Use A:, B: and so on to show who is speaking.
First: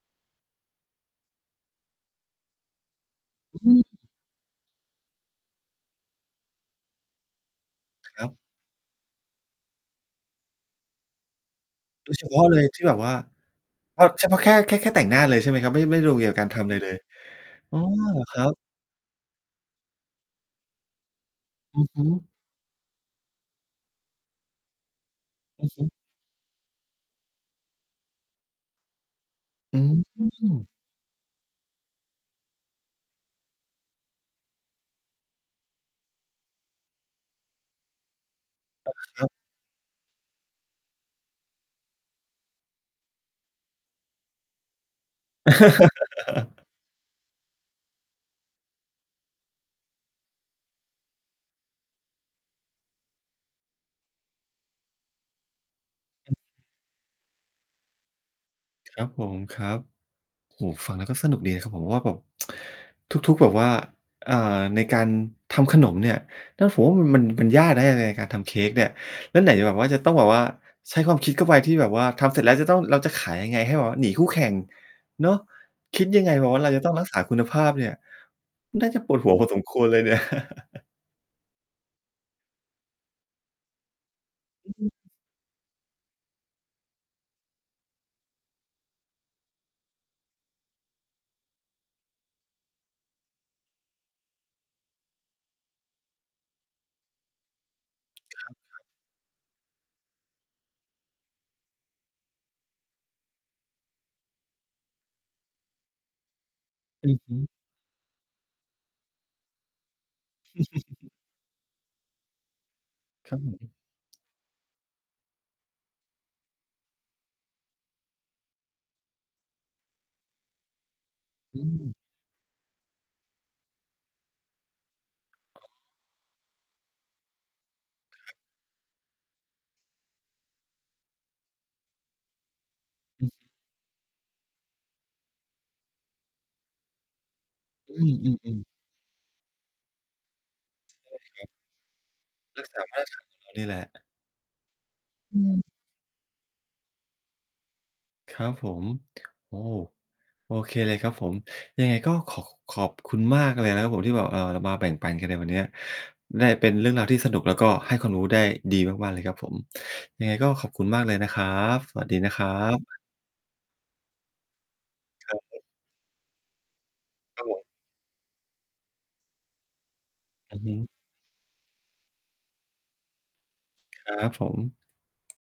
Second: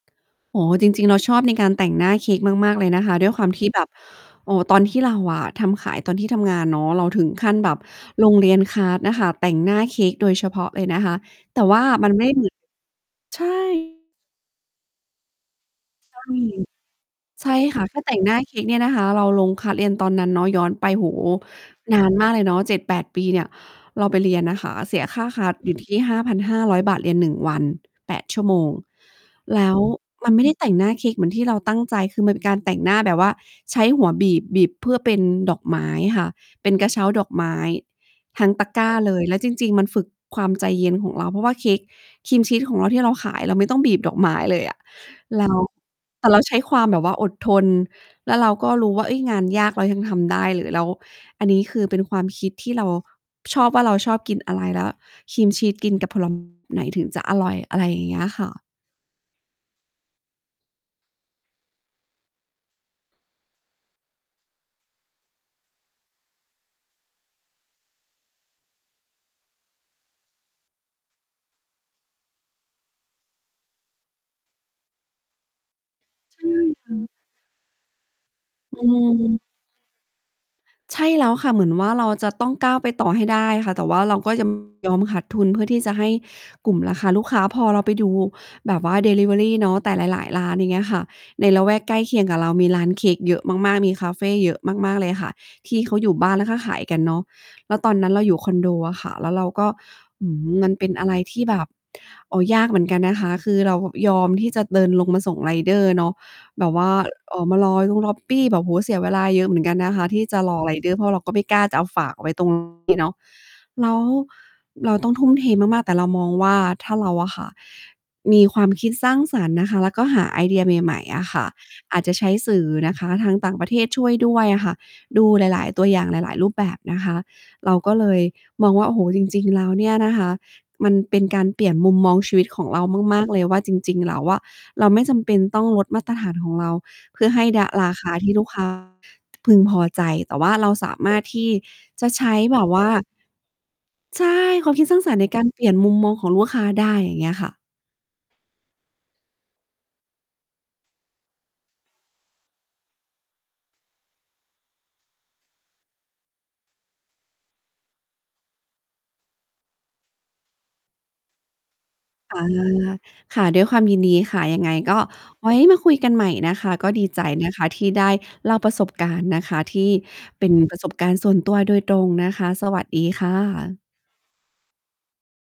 A: อ๋อ จริง ๆ เราชอบในการแต่งหน้าเค้กมาก ๆ เลยนะคะ ด้วยความ
B: อ
A: ที
B: ื
A: ่แบ
B: อ
A: บ โอ้ ตอนที่เราอะทำขาย ตอนที่ทำงานเนาะ เราถึงขั้นแบบ
B: คร
A: ล
B: ับ
A: งเรียน คลาส น่ะค่ะ แต่งหน้าเค้กโดยเฉพาะเลยนะคะ แต่ว่า ม
B: โ
A: ั
B: ด
A: น
B: ยเ
A: ไ
B: ฉ
A: ม่
B: พ
A: เ
B: า
A: หม
B: ะ
A: ือ
B: เล
A: น
B: ย ที่แบบว่า
A: ใช
B: เอ
A: ่
B: าเฉพาะแค่ แค่ แค่แต่งหน้าเลยใช่ไหมครับ? ไม่ ไม่รว
A: ใ
B: ม
A: ช
B: เ
A: ่
B: กี่ยวกับการทำอะไรเลย
A: ใช่
B: อ๋
A: ค
B: อ
A: ่ะ ถ้าแต
B: เ
A: ่
B: หร
A: ง
B: อ
A: หน้
B: ค
A: า
B: รั
A: เค
B: บ?
A: ้กเนี่ยนะคะ เราลง คลาส เรียนตอนนั้นเนาะ ย้อนไป โอ้โฮ
B: อือ
A: น
B: ฮ
A: าน
B: ึ
A: มากเลยเนาะ 7-8 ปีเนี่ย เราไปเรียนนะคะ เสียค่า คลาส
B: อื
A: อ
B: อ
A: ยู่
B: ฮ
A: ท
B: ึ
A: ี่ 5,500 บาท เรียน 1 วัน 8 ชั่วโมง แล้
B: อื
A: วมันไม่ได้แต
B: ม
A: ่งหน้าเค้กเหมือนที่เราตั้งใจ คือมันเป็นการแต่งหน้าแบบว่า ใช้หัวบีบ บีบเพื่อเป็นดอกไม้ค่ะ เป็นกระเช้าดอกไม้ทั้งตะกร้
B: อ
A: า
B: า
A: เล
B: ค
A: ย
B: รับ
A: แล้วจริง ๆ มันฝึกความใจเย็นของเรา เพราะว่า เค้กครีมชีสของเราที่เราขาย เราไม่ต้องบีบดอกไม้เลยอะ แล้ว แต่เราใช้ความแบบว่าอดทน แล้วเราก็รู้ว่า เฮ้ย งานยากเรายังทำได้เลย แล้วอันนี้คือเป็นความคิดที่เราชอบว่า เราชอบกินอะไร แล้วครีมชีสกินกับ ผล ไหนถึงจะอร่อย อะไรอย่างเงี้ยค่ะ
B: ครับผม ครับ โอ้โฮ ฟังแล้วก็สนุกดีนะครับผม ว่าแบบ ทุก ๆ แบบว่า อ่า ในการทำขนมเนี่ย นะ ผมว่ามัน มันยากนะ ใน ในการทำเค้กเนี่ย แล้วไหนจะแบบว่า จะต้องแบบว่าใช้ความคิดเข้าไป ที่แบบว่าทำเสร็จแล้ว เราจะต้อง เราจะขายยังไง ให้แบบว่าหนีคู่แข่งเนาะ คิดยังไง
A: ใช
B: แบ
A: ่
B: บว่าเราจะ
A: ค
B: ต้อ
A: ่
B: งร
A: ะ
B: ักษาคุณภาพเนี่ย
A: อื
B: น่าจะปวดหัวพ
A: ม
B: อสมควรเลยเนี่ย
A: ใช่แล้วค่ะ เหมือนว่าเราจะต้องก้าวไปต่อให้ได้ค่ะ แต่ว่าเราก็ จะ
B: อื
A: ย
B: ม
A: อมขาดทุน เพื่อที่จะให้กลุ่มราคาลูกค้า พอเราไปดูแบบว่าดิลิเวอรีเนาะ แต่หลาย ๆ ร้านอย่างเงี้ยค่ะ ในละแวกใกล้เคียงกับเรา มีร้านเค้กเยอะมาก ๆ มีคาเฟเยอะมาก ๆ เลยค่ะ ที่เขาอยู่บ้าน แล้วก็ขายกันเนาะ แล้วตอนนั้นเราอยู่
B: ค
A: ค
B: รับ
A: อนโด
B: ๆ
A: อะค่ะ แล้วเราก็ หือ มันเป็นอะไรที่แบบ โอ้ ยากเหมือนกันนะคะ คือเรายอมที่จะเดินลงมาส่งไรเดอร์เนาะ แบบว่า
B: อือฮ
A: อ
B: ึ
A: ๋อ มารอตรงล็อบบีแบบ โอ้โฮ เสียเวลาเยอะเหมือนกันนะคะ ที่จะ รอไรเดอร์ เพราะเราก็ไม่กล้าจะเอาฝากไว้ ตรง นี้เนาะ
B: ครับผม
A: แล้วเราต้องทุ่มเทมาก ๆ แต่เรามองว่า ถ้าเราอะค่ะ มีความคิดสร้างสรรค์นะคะ แล้วก็หาไอเดียใหม่ ๆ อะค่ะ
B: อืม
A: อาจจะใช้สื่อนะคะ ทางต่างประเทศช่วยด้วยอะค่ะ ดูหลาย ๆ ตัวอย่าง หลาย ๆ รูปแบบนะคะ เราก็เลย
B: ครับ
A: มองว่า โอ้โฮ จริง ๆ แล้วเนี่ยนะคะ มันเป็นการเปลี่ยนมุมมองชีวิตของเรามาก
B: อือ
A: ๆ เลยว่า จริง ๆ แล้วอะ เราไม่จำเป็นต้องลดมาตรฐานของเรา เพื่อให้ดะ รา
B: อื
A: คาที่ลูก ค
B: อ ๆ
A: ้
B: ๆ
A: า พึงพอใจ แต่ว่าเราสาม
B: โอ
A: ารถ
B: เค
A: ท
B: ครั
A: ี
B: บ
A: ่จะใช้แ
B: ร
A: บ
B: ัก
A: บ
B: ษ
A: ว
B: า
A: ่า
B: มาตรฐานของเรา นี่แหละ
A: ใช่ ความคิดสร้างสรรค์ใน
B: อ
A: การเป
B: ืม
A: ลี่ยนมุมมองของลูกค้าได้ อย่างเงี้ยค่ะ
B: ครับผม โอ้ โอเคเลยครับผม ยังไงก็ขอ ขอบคุณมากเลยนะครับผม ที่แบบ เออ มาแบ่งปันกันในวันเนี้ย ได้เป็นเรื่องราวที่สนุก แล้วก็ให้ความรู้ได้ดีมาก ๆ เลยครับผม ยังไงก็ขอบคุณมากเลยนะครับ สวัสดีนะ
A: อ
B: ค
A: า
B: รับ
A: ค่ะ ด้วยความยินดีค่ะ ยังไงก็
B: ครับ
A: ไว
B: ผ
A: ้
B: ม
A: มาคุยกันใหม่นะคะ ก็ดีใจ
B: ครั
A: น
B: บ
A: ะ
B: ผ
A: ค
B: ม
A: ะที่ได้เล่าประสบการณ์นะคะ ที่เป็
B: อ
A: น
B: ือฮ
A: ป
B: ึ
A: ระสบการณ์ส่วนตัวโดยตรงนะคะ สวัสดีค่ะ
B: ครับผม